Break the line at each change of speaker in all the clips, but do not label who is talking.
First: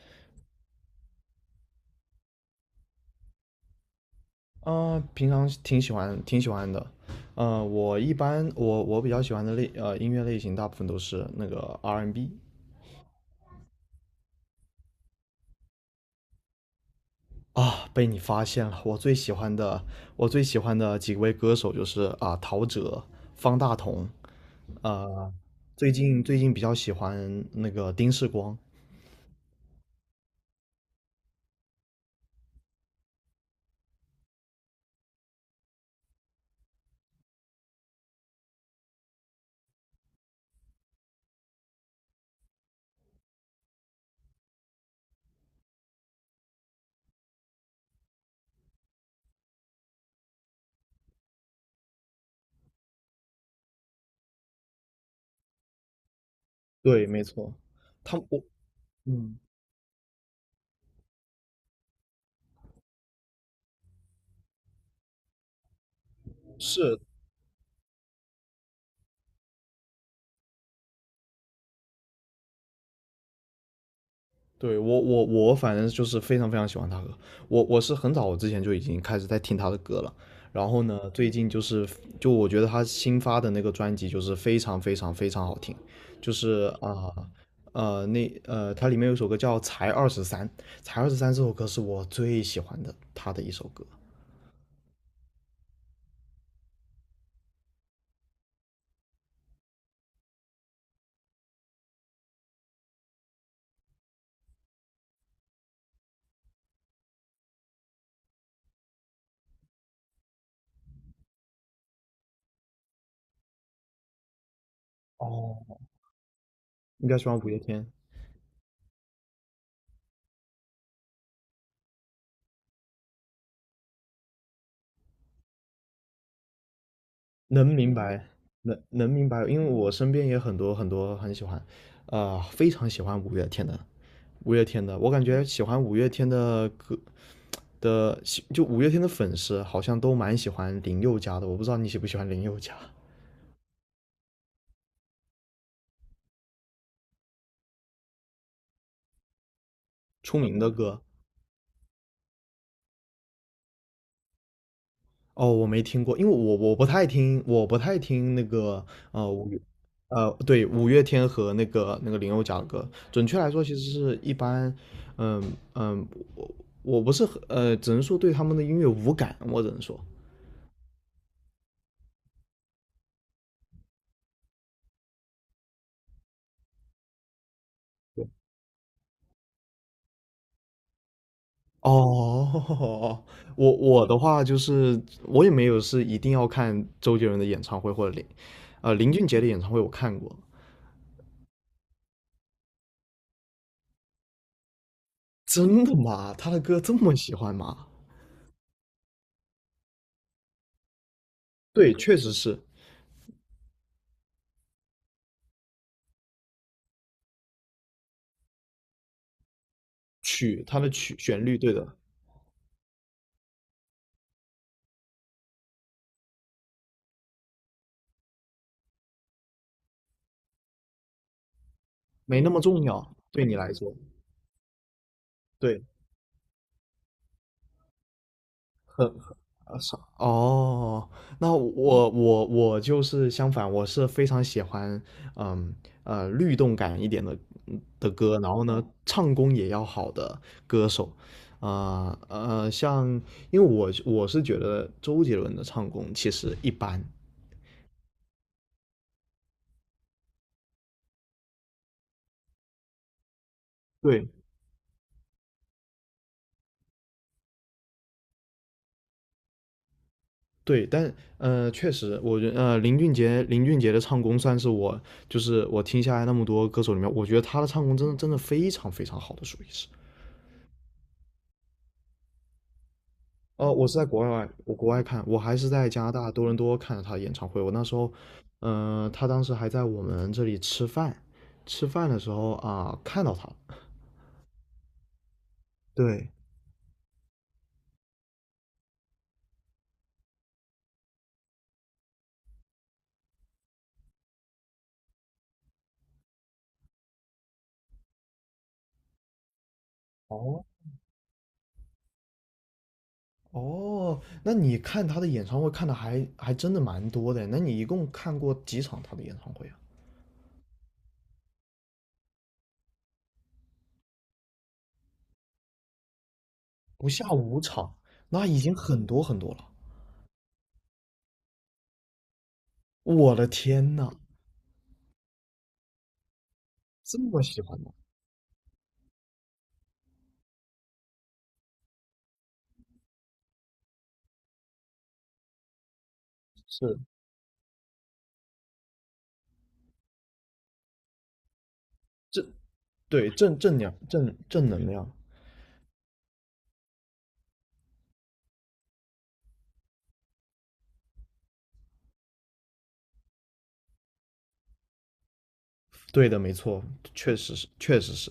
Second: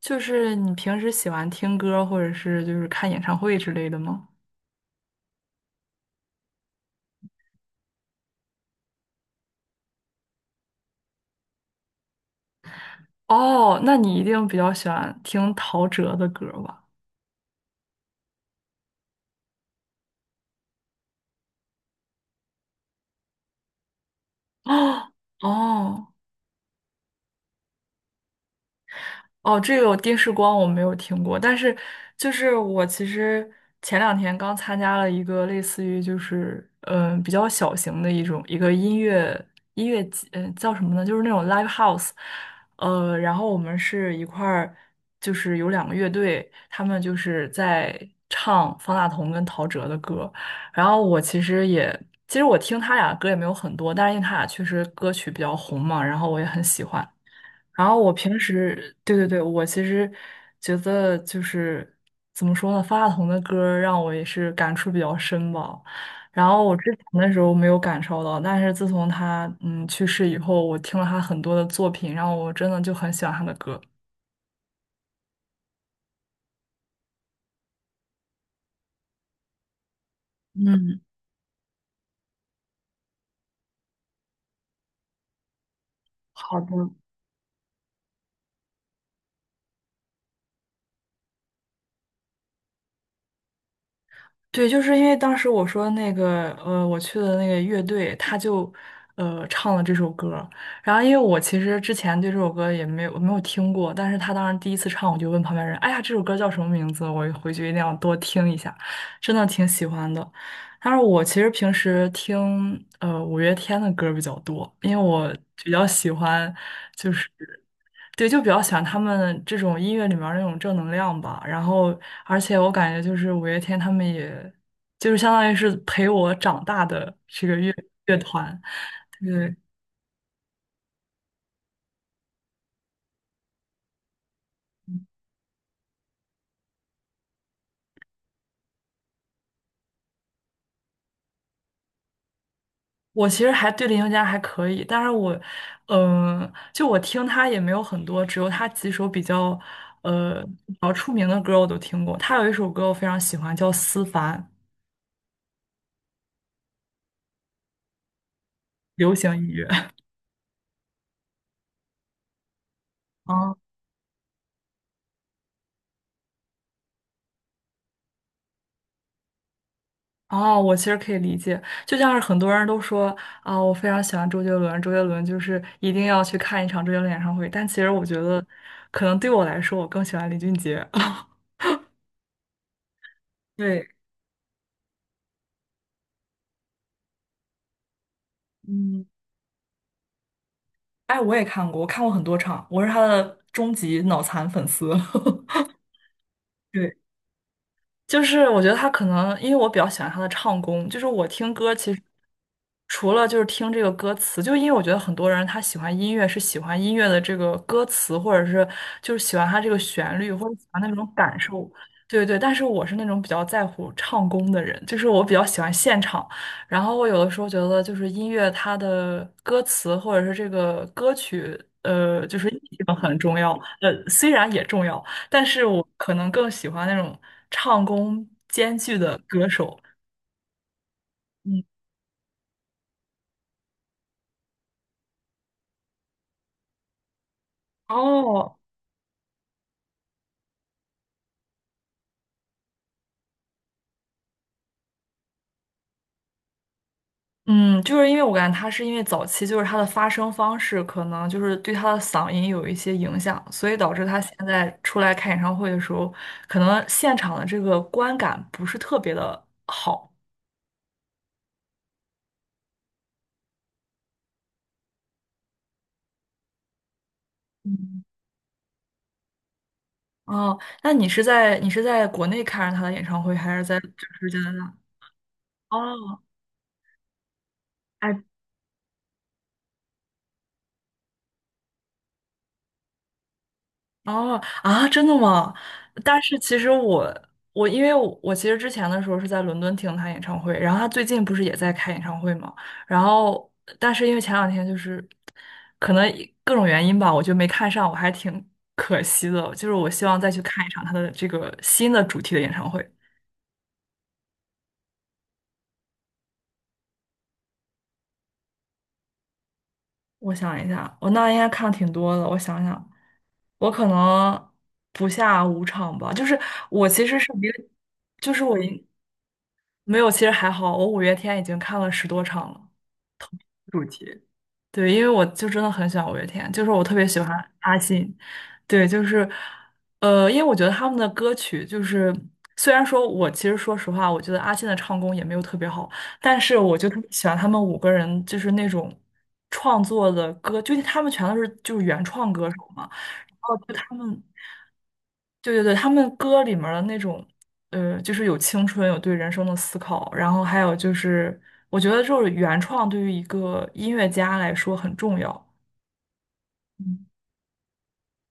就是你平时喜欢听歌，或者是就是看演唱会之类的吗？
平常挺喜欢的，我一般我我比较喜欢的音乐类型，大部分都是那个 R&B 。
哦，那你一定比较喜欢听陶喆的歌吧？
啊，被你发现了，我最喜欢的几位歌手就是啊，陶喆、方大同，
哦
呃，最
哦，
近最近比较喜欢那个丁世光。
哦，这个电视光我没有听过，但是就是我其实前两天刚参加了一个类似于就是比较小型的一个音乐节，叫什么呢？就是那种 live house，然后我们是一块儿就是有两个乐队，他们就是在唱方大同跟陶喆的歌，然后我其实也。其实我听他俩歌也没有很多，但是因为他俩确实歌曲比较红嘛，然后我也很喜欢。
对，没错，
然后我
他
平
我
时，对对
嗯。
对，我其实觉得就是怎么说呢，方大同的歌儿让我也是感触比较深吧。然后我之
是。
前的时候没有感受到，但是自从他去世以后，我听了他很多的作品，然后我真的就很喜欢他的歌。
对我反正就是非常非常喜欢他歌，我是很早之前就已经开始在听他的歌了。然后
嗯，
呢，最近就是我觉得他新发的那个专辑就是非常非常非常好听，就
好
是
的，
啊那他里面有一首歌叫《才二十三》，才二十三这首歌是我最喜欢的他的一首歌。
对，就是因为当时我说那个，我去的那个乐队，他就，唱了这首歌儿然后，因为我其实之前对这首歌也没有听过，但是他当时第一次唱，我就问旁边人：“哎呀，这首歌叫什么名字？”我回去一定要多听一下，真的挺喜欢的。但是我其实平时听五月天的歌儿比较多，因为我比
哦，
较喜欢
应
就
该喜
是。
欢五月天，
对，就比较喜欢他们这种音乐里面儿那种正能量吧。然后，而且我感觉就是五月天他们也，就是相当于是陪我长大的这个
能
乐
明
乐
白
团。
能明白，
对，
因为我身边也很多很多很喜欢，啊，非常喜欢五月天的，我感觉喜欢五月天的歌的，就五月天的粉丝好像都蛮喜欢林宥嘉的。我不知道你喜不喜欢林宥嘉。
我其实还对林宥嘉还可以，但是我，就我听他也没有很多，只有他几首比较，
出名的
比较
歌。
出名的歌我都听过。他有一首歌我非常喜欢，叫《思凡》，
哦，我没听过，因为我不太听，我不太听那个
流
呃
行音
五月
乐。
呃对，五月天和那个林宥嘉的歌。准确来说，其实是一般。嗯嗯，我我不是很只能说对他们的音乐无感，我只能说。
哦，我其实可以理解，就像是很多人都说啊，我非常喜欢周杰伦，周杰伦就是一定要去看一场周杰伦演唱会。但其实我觉得，可能对我来说，我更喜欢林俊杰。
哦。我
对，
我的话就是我也没有是一定要看周杰伦的演唱会或者
嗯，
林俊杰的演唱会我看过。
哎，我也看过，我看过很多场，我是他的终极脑残粉丝。
真的吗？他的 歌这
对。
么喜欢吗？
就是我觉得他可能，因为我比较喜欢他的唱功，就是我听歌其
对，
实
确实是
除了就是听这个歌词，就因为我觉得很多人他喜欢音乐是喜欢音乐的这个歌词，或者是就是喜欢他这个旋律，或者喜
他
欢
的
那种
曲
感
旋律，
受，
对的，
对对。但是我是那种比较在乎唱功的人，就是我比较喜欢现场。然后我有的时候觉得就是音乐它的歌词或者是这个歌曲，就
没
是
那
意
么重
境
要，
很重
对
要，
你来说，
虽然也重要。但是
对。
我可能更喜欢那种唱功兼具
很
的歌手。
很少。哦，那
嗯，
我就是相反，我是非常喜欢，嗯律动感一点的歌，然
哦，
后呢，唱功也要好的歌手，啊像因为我是觉得周杰伦的唱功其实一般。
嗯，就是因为我感觉他是因为早期就是他的发声方式可能就是对他的嗓音有一些影响，所以导致他
对
现在出来开演唱会的时候，可能现场的这个观感不是特别的好。
对，但确实，林俊杰的唱功算是我我听下来那么多歌手里面，我觉得他的唱功
嗯，
真的真的非常非常好的，属于是。
哦，那你是在国内看着他的演唱会，还是
哦，
在就
我是在国
是加
外，
拿大？
我国外看，我还是在加拿
哦，
大多伦多看了他的演唱会。我那时候，
哎。
他当时还在我们这里吃饭，吃饭的时候啊，看到他了。
哦啊，真的吗？但
对。
是其实我因为我其实之前的时候是在伦敦听他演唱会，然后他最近不是也在开演唱会嘛，然后但是因为前两天就是可能各种原因吧，我就没看上，我还挺可惜的。就是我希望再去看
哦，
一场他的这个新的主题的演唱会。
哦，那你看他的演唱会看的还真的蛮多的。那你一共看过几场他的演唱会啊？
我想一下，我那应该看挺多的。我想想，我可能不下五场吧。就是我其
不
实
下
是一
五
个
场，
就是
那
我
已经
应
很多很多了。
没有，其实还好，我五月天已经看了10多场了。
我的
主
天呐，
题？对，因为我就真的很喜欢五月天，就是我特别喜
这
欢
么喜
阿
欢吗？
信。对，就是，因为我觉得他们的歌曲就是，虽然说我其实说实话，我觉得阿信的唱功也没有特别好，但是我就
是，
特别喜欢他们五个人，就是那种创作的歌，就是他们全都是就是原创歌
正
手嘛。
对
然后
正
就
正量
他们
正正能量，
对对对，他们歌里面儿的那种，就是有青春，有对人生的思考，然后还有就是，我觉得就是原创对于一个音乐家来说很重要。
对的，没错，
嗯
确实是，确实是。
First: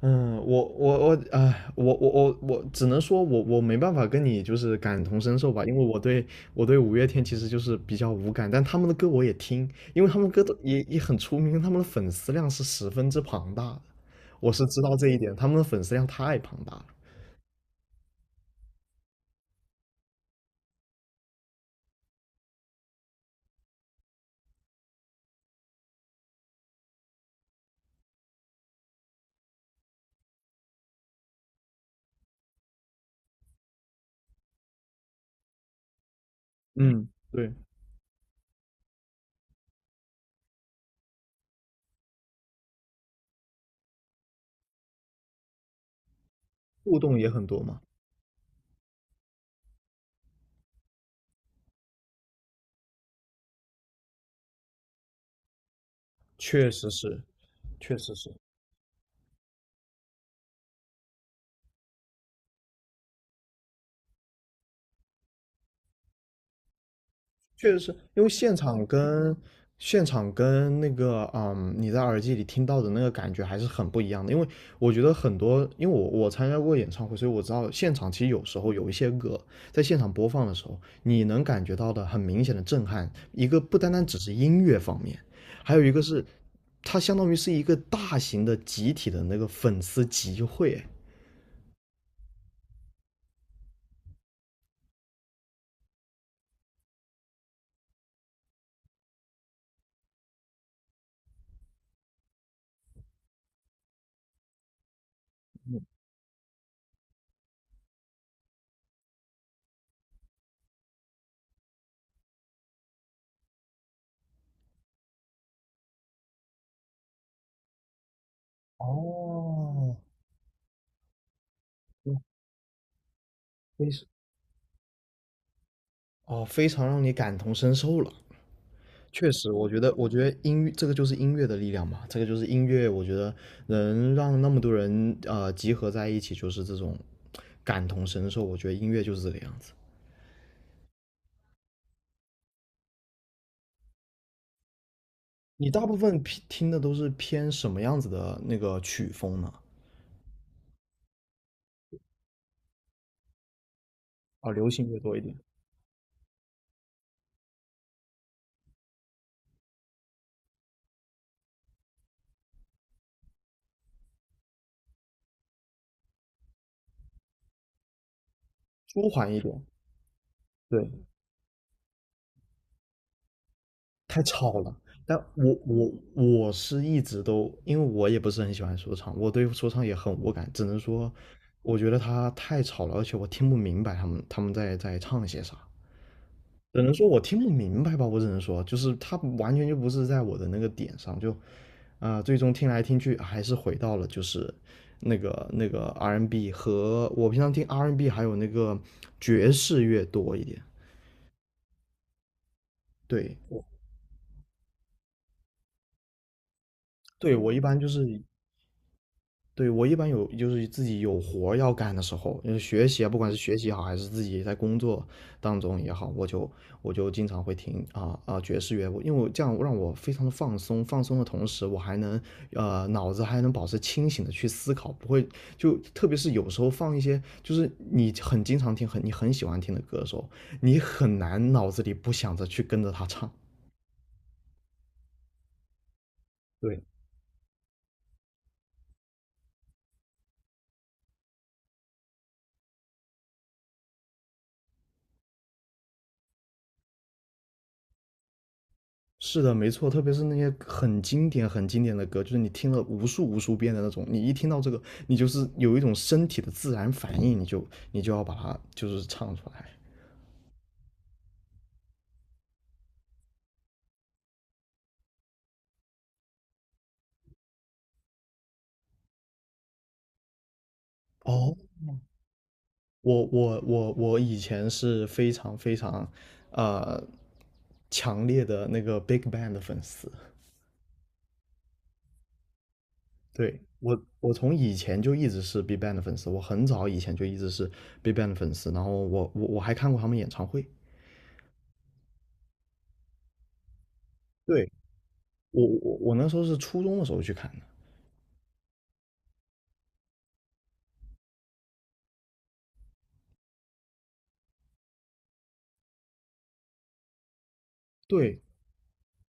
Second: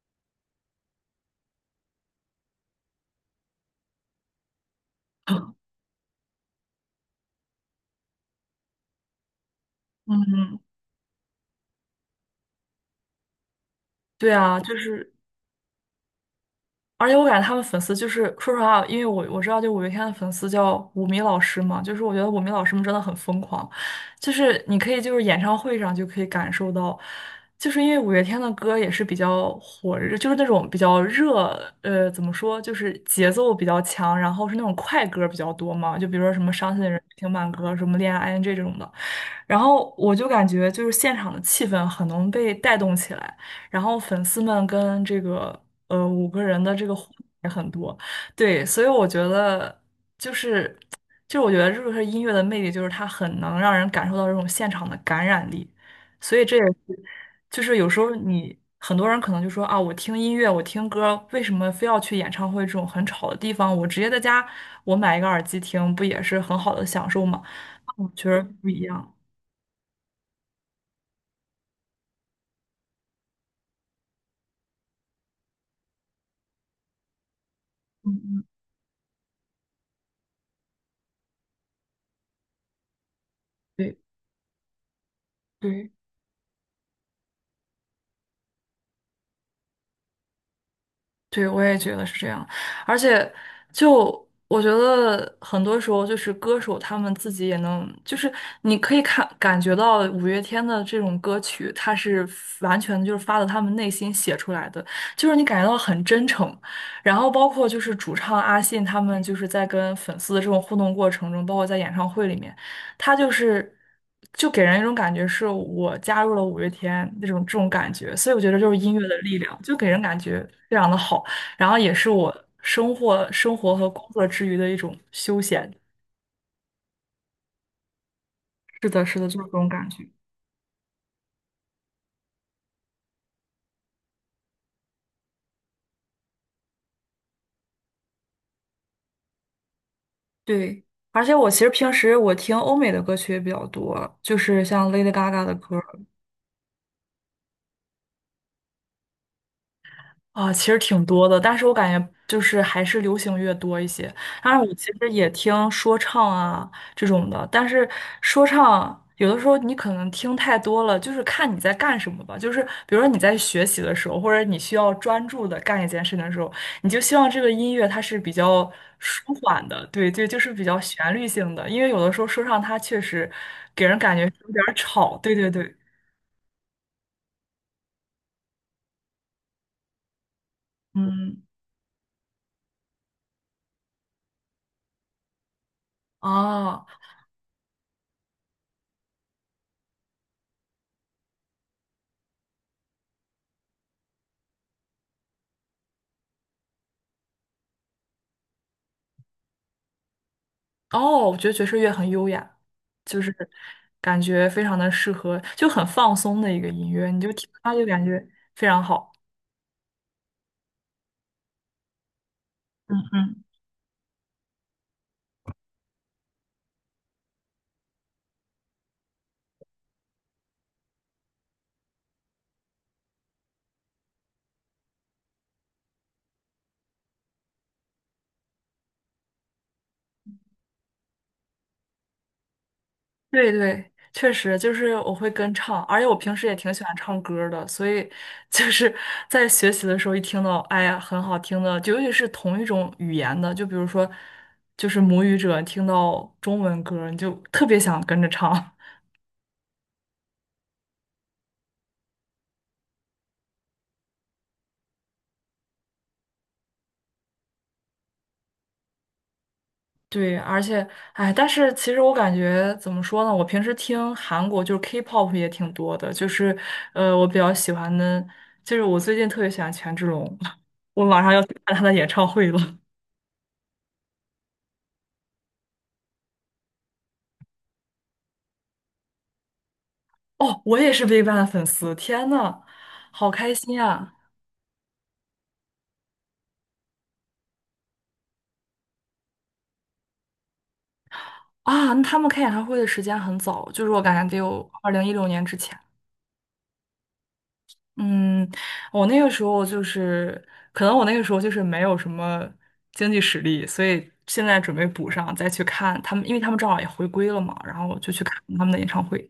嗯，我只能说我没办法跟你就是感同身受吧，因为我对五月天其实就是比较无感，但他们的歌我也听，因为他们歌都
嗯，
也很出名，他们的粉丝量是十分之庞大的，
对
我
啊，
是
就
知道这
是
一点，他们的粉丝量太庞大了。
而且我感觉他们粉丝就是说实话，因为我知道，就五月天的粉丝叫五迷老师嘛，就是我觉得五迷老师们真的很疯狂，就是你可以就是演唱会上就可以感受到，就是因为五月天的歌也是比较火热，就是那种比较热，怎么说，就是节奏比较强，然后是那种快歌比较多嘛，就比如说什么伤心的人
嗯，
听慢
对，
歌，什么恋爱 ING 这种的。然后我就感觉就是现场的气氛很能被带动起来，然后粉丝们跟这个五个人的这个
互
互
动
动
也很
也
多
很
嘛，
多，对，所以我觉得就是就是我觉得这个是音乐的魅力，就是它很能让人感受到这种现场的感染力，所以这也
确实
是
是，
就是有
确
时候
实是。
你很多人可能就说啊，我听音乐，我听歌，为什么非要去演唱会这种很吵的地方？我直接在家我买一个耳机听，不也是很好的享受吗？
确实是
我
因
觉
为
得
现
不一
场
样。
跟现场跟那个你在耳机里听到的那个感觉还是很不一样的。因为我觉得很多，因为我参加过演唱会，所以我知道现场其实
嗯，
有时候有一些歌在现场播放的时候，你能感觉到的很明显的震撼。一个不单单
对
只是音乐方面，还有
对
一个是它相当于是一个大型的集体的那个粉丝集会。
对，我也觉得是这样。而且，就我觉得很多时候，就是歌手他们自己也能，就是你可以看感觉到五月天的这种歌曲，它是完全就是发自他们内心写出来的，就是你感觉到很真诚。然后包括就是主唱阿信他们就是在跟粉丝的这种互动过程中，包括在演唱会里面。他就是就给人一种感觉是我加入了五月天那种这种感觉，所以我觉得就是音乐的力量，就给
哦，
人感觉非常的好，然后也是
嗯
我生活和
非
工
常
作之余的一种休闲。
哦，非常让你感同身受了。
是的，是的，就
确
是这
实，我
种
觉
感
得，
觉。
我觉得音乐这个就是音乐的力量嘛，这个就是音乐，我觉得能让那么多人集合在一起，就是这种感同身受。我觉得音乐就是这个样子。
对，而且我其实平时我听欧美的歌曲也比较多，就是像 Lady Gaga 的
你
歌，
大部分偏听的都是偏什么样子的那个曲风呢？
啊，其实挺多的，但是我感觉就是还是流行乐多一些。
啊，
当然，
流
我其
行乐
实
多一
也
点，
听说唱啊这种的，但是说唱有的时候你可能听太多了，就是看你在干什么吧。就是比如说你在学习的时候，或者你需要专注的干一件事情的时候，你就希望这个音乐它是比较
舒
舒
缓一点，
缓的，对对，就是比较
对，
旋律性的。因为有的时候说唱它确实给人感
太
觉是有
吵
点儿
了。
吵，
但
对对
我
对，
我我是一直都，因为我也不是很喜欢说唱，我对说唱也很无感，只能说
嗯，
我觉得他太吵了，而且我听不明白他们在唱些啥。只
哦、
能说我听不明白吧，我只能说，就是它完全就不是在我的那个点上，最终听来听去还是回到了就是那个 R&B 和我平常听 R&B 还有那个爵士乐多一点。
哦，我觉得爵士乐很优雅，就是
对，
感觉非常的适合，就很放松的一个音乐，你就
对
听
我一
它
般
就
就
感
是
觉非常好。
对，我一般有就是自己有活儿要干的时候，就是学
嗯
习啊，不管是
嗯，
学习好，还是自己在工作当中也好，我就经常会听爵士乐，因为我这样让我非常的放松，放松的同时，我还能脑子还能保持清醒的去思考，不会就特别是有时候放一些就是你很经常听你很喜欢听的歌的时候，你很难脑子里不想着去跟着他唱。
对对，确实就是我会跟唱，而且我平时也挺
对。
喜欢唱歌儿的，所以就是在学习的时候一听到，哎呀，很好听的，就尤其是同一种语言的，就比如说就是母语者听到中文歌儿你就特别想跟着唱。
是的，没错，特别是那些很经典、很经典的歌，就是你听了无数无数遍的那种，你一听到这个，你就是有一种身体的自然反应，你就要把它就是唱出来。
对，而且，哎，但是其实我感觉怎么说呢？我平时听韩国就是 K-pop 也挺多的，就是我比较喜欢的，就是我最近特别喜欢权志龙，我马上要去
哦，
看他的演唱会了。
我以前是非常非常，呃，强烈的那个 Big Bang 的粉丝。
哦，我也是 V i 的粉丝，天呐，好开
对，
心
我
啊！
我从以前就一直是 Big Bang 的粉丝，我很早以前就一直是 Big Bang 的粉丝，然后我还看过他们演唱会。
啊，那他们开演唱会的时间很早，就是我感觉得有
对，
2016年之
我
前。
我我那时候是初中的时候去看的。
嗯，我那个时候就是，可能我那个时候就是没有什么经济实力，所以现在准备补上，再去看他们，因为他们正好也回归了嘛，然后我就去看
对，
他们的演唱会。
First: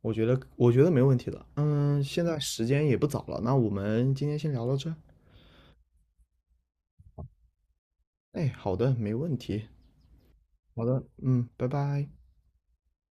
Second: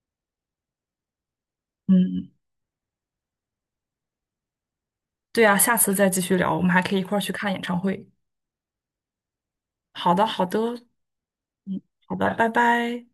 我觉得没问题的。嗯，现
嗯，
在时间也不早了，那我们今天先聊到这。
对啊，下次再继续聊，我们还可以一块儿去看演唱会。
哎，好的，没问题。
好的，好的，
好的。嗯，拜
嗯，
拜。
好的，拜拜。